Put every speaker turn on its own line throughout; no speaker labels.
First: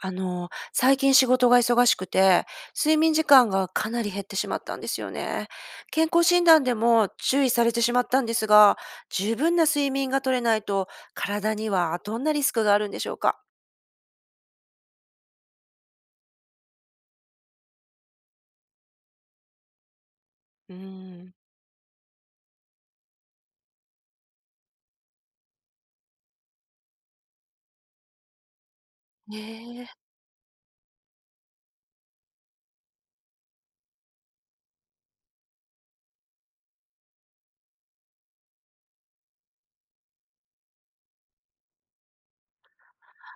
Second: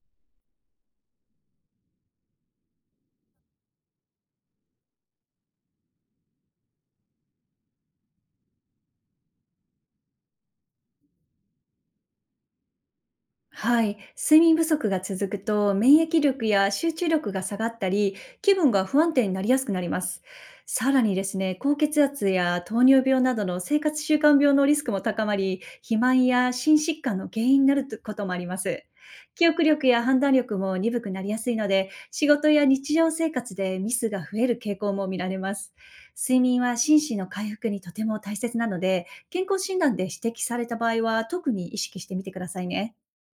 最近仕事が忙しくて、睡眠時間がかなり減ってしまったんですよね。健康診断でも注意されてしまったんですが、十分な睡眠が取れないと体にはどんなリスクがあるんでしょうか？
はい、睡眠不足が続くと免疫力や集中力が下がったり、気分が不安定になりやすくなります。
うー
さらにで
ん。
すね、高血圧や糖尿病などの生活習慣病のリスクも高まり、肥満や心疾患の原因になることもあります。
ね
記憶力
え、
や判断力も鈍くなりやすいので、仕事や日常生活でミスが増える傾向も見られます。睡眠は心身の回復にとても大切なので、健康診断で指摘された場合は特に意識してみてくださいね。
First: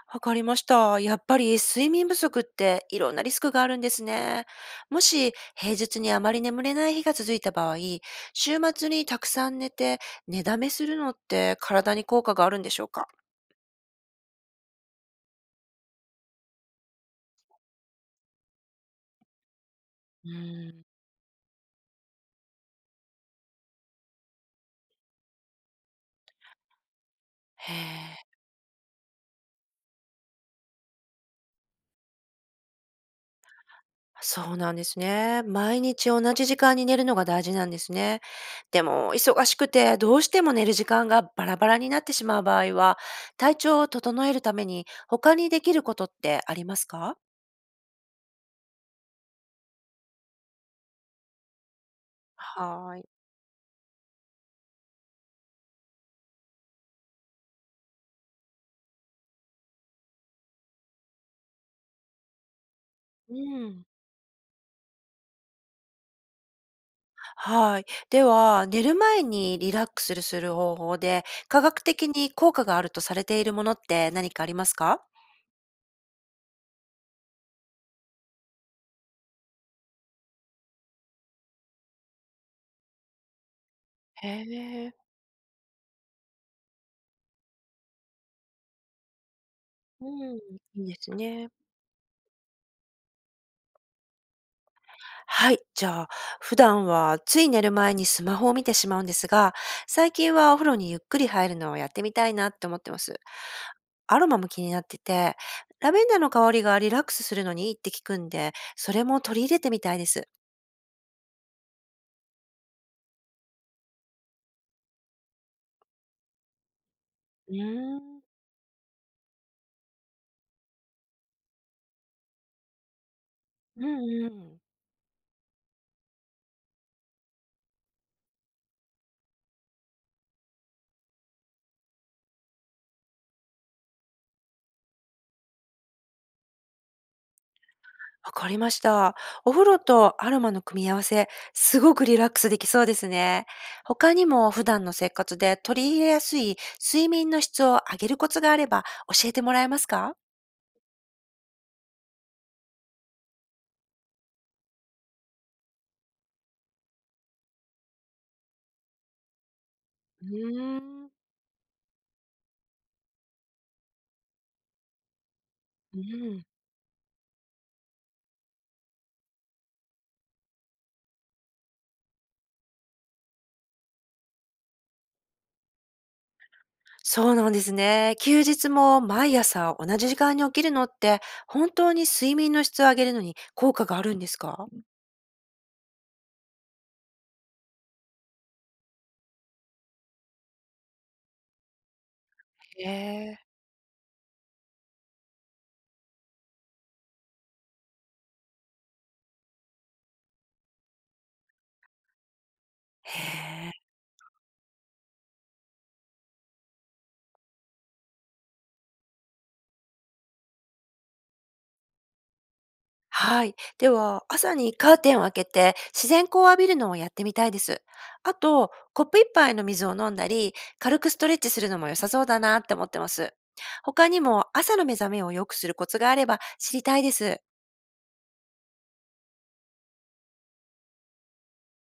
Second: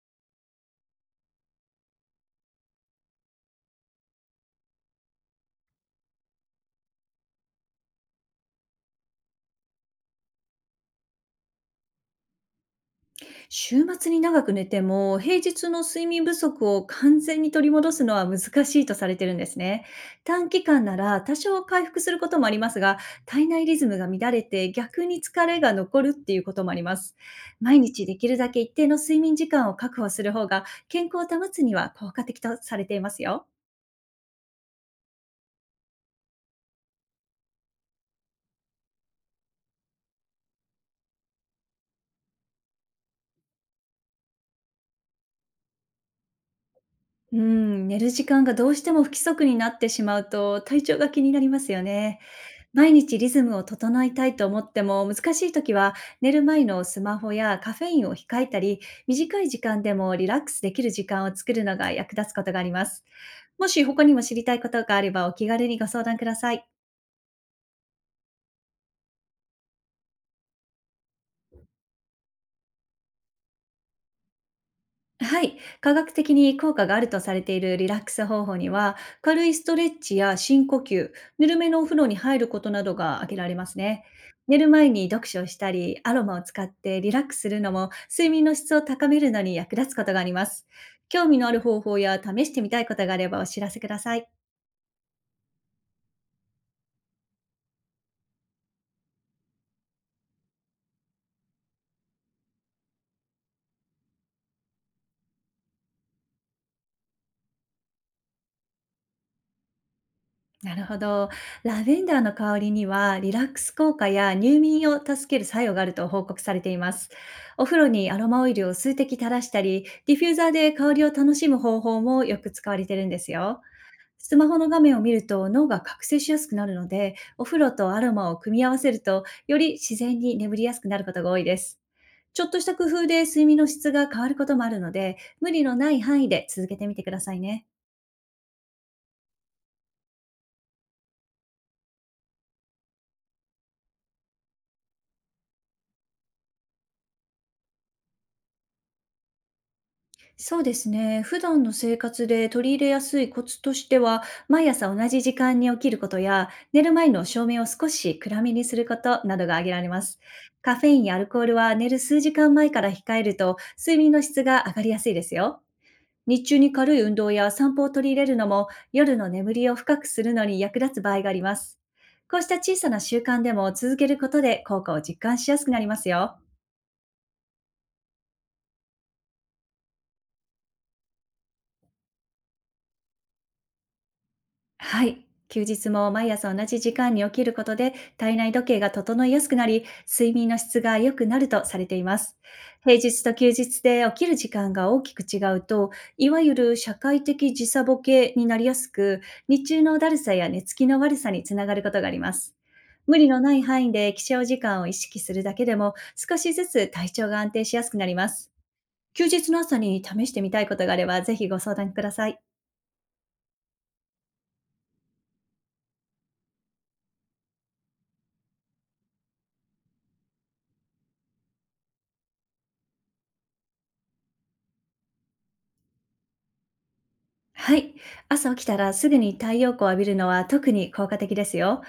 わかりました。やっぱり睡眠不足っていろんなリスクがあるんですね。もし平日にあまり眠れない日が続いた場合、週末にたくさん寝て寝だめするのって体に効果があるんでしょうか？
週末に長く寝ても、平日の睡眠不足を完全に取り戻すのは難しいとされてるんですね。
う
短期
ー
間
ん。
なら多少回復することもありますが、体内リズムが乱れて逆に疲れが残るっていうこともあります。
へ
毎日で
え、
きるだけ一定の睡眠時間を確保する方が、健康を保つには効果的とされていますよ。
そうなんですね。毎日同じ時間に寝るのが大事なんですね。でも、忙しくてどうしても寝る時間がバラバラになってしまう場合は、体調を整えるために他にできることってありますか？
うん、寝る時間がどうしても不規則になってしまうと体調が気になりますよね。毎
はい。
日リズムを整えたいと思っても難しい時は、寝る前のスマホやカフェインを控えたり、短い時間でもリラックスできる時間を作るのが役立つことがあります。
う
もし
ん。
他にも知りたいことがあれば、お気軽にご相談ください。
はい。では、寝る前にリラックスする方法で、科学的に効果があるとされているものって何かありますか？
はい、科学的に効果があるとされているリラックス方法には、軽いストレッチや深呼吸、ぬるめのお風呂に入ることなどが挙げられますね。
へ
寝る前
え。
に読書をしたり、アロマを使ってリラックスするのも、睡眠の質を高めるのに役立つこ
う
とがあり
ん、い
ます。
いです
興味の
ね。
ある方法や試してみたいことがあればお知らせください。
はい。じゃあ、普段はつい寝る前にスマホを見てしまうんですが、最近はお風呂にゆっくり入るのをやってみたいなって思ってます。アロマも気になってて、ラベンダーの香りがリラックスするのにいいって聞くんで、それも取り入れてみたいです。
なるほど。ラベンダーの香りにはリラックス効果や入眠を助ける作用があると報告されています。
う
お風呂
ー
に
ん。
アロマオイルを数滴垂らしたり、ディフューザーで香りを楽しむ方法もよく使われてるんですよ。
うんう
スマホ
ん。
の画面を見ると脳が覚醒しやすくなるので、お風呂とアロマを組み合わせると、より自然に眠りやすくなることが多いです。ちょっとした工夫で睡眠の質が変わることもあるので、無理のない範囲で続けてみてくださいね。
わかりました。お風呂とアロマの組み合わせ、すごくリラックスできそうですね。他にも普段の生活で取り入れやすい睡眠の質を上げるコツがあれば教えてもらえますか？
そうですね。普段の生活で取り入れやすいコツとしては、毎朝同じ時間に起きることや、寝る前の照明を少し暗めにすることなどが挙げられます。
う
カ
ー
フェイン
ん。
やアルコールは寝る数時間前から控えると、睡眠の質が上がりやすいですよ。
う
日
ん。
中に軽い運動や散歩を取り入れるのも、夜の眠りを深くするのに役立つ場合があります。こうした小さな習慣でも続けることで、効果を実感しやすくなりますよ。
そうなんですね。休日も毎朝同じ時間に起きるのって、本当に睡眠の質を上げるのに効果があるんですか？
はい。休日も毎朝同じ時間に起きることで、体内時計が整いやすくなり、睡眠の質が良くなるとされています。
へ
平日と
え。
休日で起きる時間が大きく違うと、いわゆる社会的時差ボケになりやすく、日中のだるさや寝つきの悪さにつながることがあります。
へ
無理のない範
え、
囲で起床時間を意識するだけでも、少しずつ体調が安定しやすくなります。休日の朝に試してみたいことがあれば、ぜひご相談ください。
はい。では、朝にカーテンを開けて自然光を浴びるのをやってみたいです。あと、コップ一杯の水を飲んだり、軽くストレッチするのも良さそうだなって思ってます。他にも朝の目覚めを良くするコツがあれば知りたいです。
はい。朝起きたらすぐに太陽光を浴びるのは特に効果的ですよ。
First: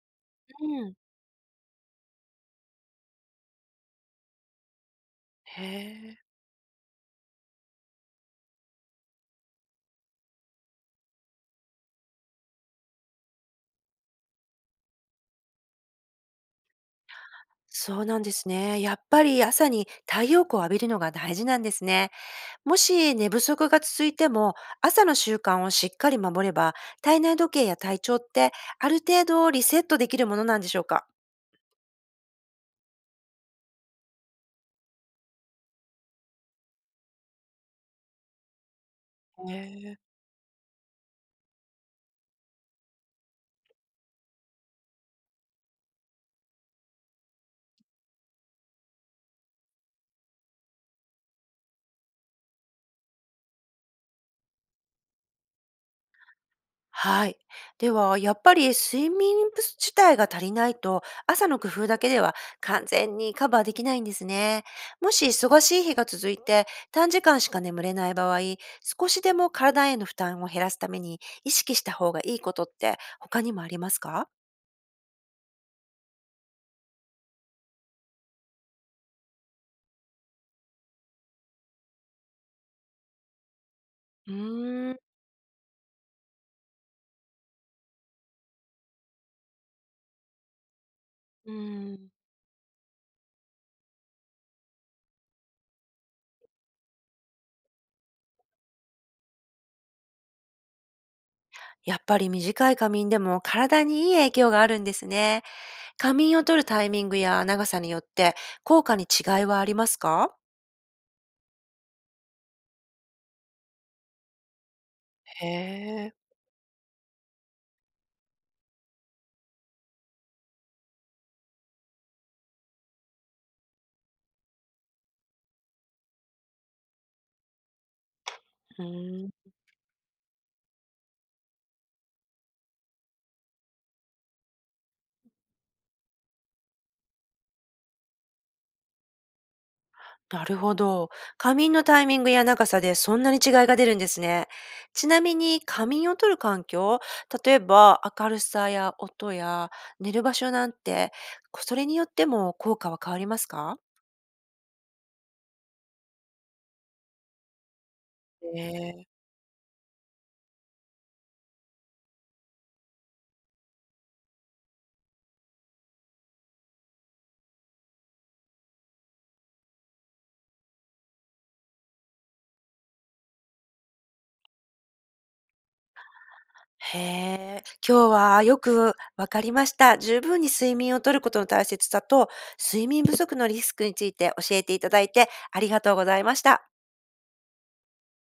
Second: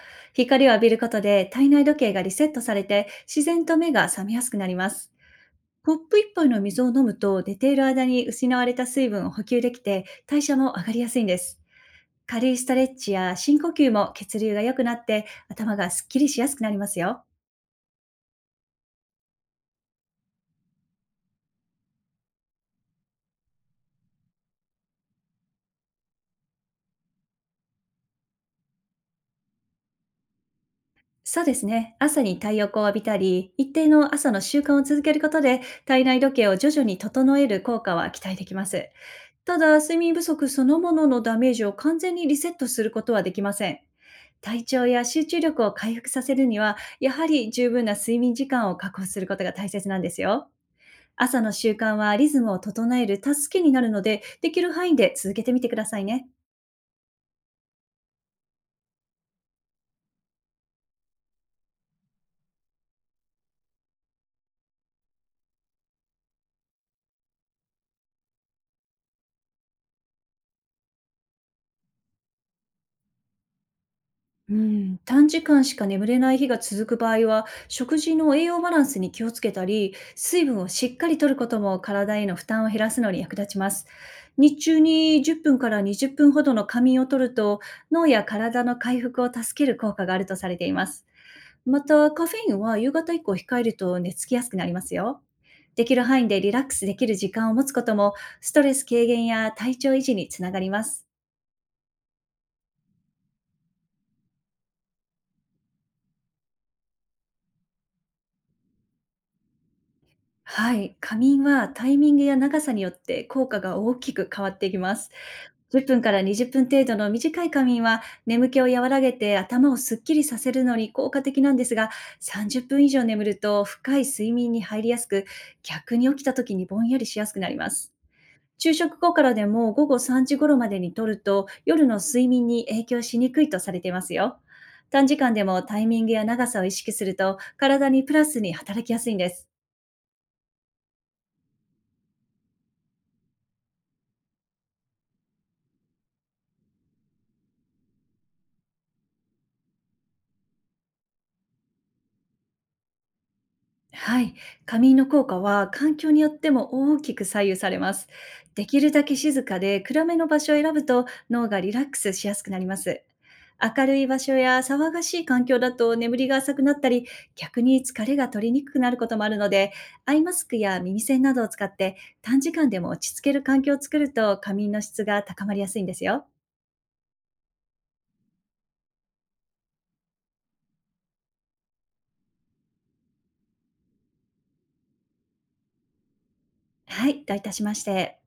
う
光を浴び
ん。
ることで体内時計がリセットされて、自然と目が覚めやすくなります。
へ
コップ
え。
一杯の水を飲むと、寝ている間に失われた水分を補給できて、代謝も上がりやすいんです。軽いストレッチや深呼吸も、血流が良くなって頭がすっきりしやすくなりますよ。
そうなんですね。やっぱり朝に太陽光を浴びるのが大事なんですね。もし寝不足が続いても、朝の習慣をしっかり守れば、体内時計や体調ってある程度リセットできるものなんでしょうか。
そうですね。朝に太陽光を浴びたり、一定の朝の習慣を続けることで、体内時計を徐々に整える効果は期待できます。
へ
ただ、睡
え。
眠不足そのもののダメージを完全にリセットすることはできません。体調や集中力を回復させるには、やはり十分な睡眠時間を確保することが大切なんですよ。朝の習慣はリズムを整える助けになるので、できる範囲で続けてみてくださいね。
はい。では、やっぱり睡眠不足自体が足りないと、朝の工夫だけでは完全にカバーできないんですね。もし忙しい日が続いて、短時間しか眠れない場合、少しでも体への負担を減らすために意識した方がいいことって他にもありますか？
うん、短時間しか眠れない日が続く場合は、食事の栄養バランスに気をつけたり、水分をしっかりとることも体への負担を減らすのに役立ちます。
うー
日中
ん。う
に10分から20分ほどの仮眠をとると、脳や体の回復を助ける効果があるとされています。
ー
また、
ん。
カフェインは夕方以降控えると寝つきやすくなりますよ。できる範囲でリラックスできる時間を持つことも、ストレス軽減や体調維持につながります。
やっぱり短い仮眠でも体にいい影響があるんですね。仮眠を取るタイミングや長さによって効果に違いはありますか？
はい、仮眠はタイミングや長さによって効果が大きく変わっていきます。
へ
10分か
え。
ら20分程度の短い仮眠は眠気を和らげて頭をすっきりさせるのに効果的なんですが、30分以上眠ると深い睡眠に入りやすく、逆に起きた時にぼんやりしやすくなります。昼
う
食後か
ー
らで
ん。
も午後3時頃までにとると、夜の睡眠に影響しにくいとされていますよ。短時間でもタイミングや長さを意識すると、体にプラスに働きやすいんです。
なるほど。仮眠のタイミングや長さでそんなに違いが出るんですね。ちなみに仮眠をとる環境、例えば明るさや音や寝る場所なんて、それによっても効果は変わりますか？
はい、仮眠の効果は環境によっても大きく左右されます。できるだ
ね。
け静かで暗めの場所を選ぶと、脳がリラックスしやすくなります。明るい場所や騒がしい環境だと眠りが浅くなったり、逆に疲れが取りにくくなることもあるので、アイマスクや耳栓などを使って短時間でも落ち着ける環境を作ると、仮眠の質が高まりやすいんですよ。
へえ。今日はよくわかりました。十分に睡眠をとることの大切さと、睡眠不足のリスクについて教えていただいてありがとうございました。
はい、どういたしまして。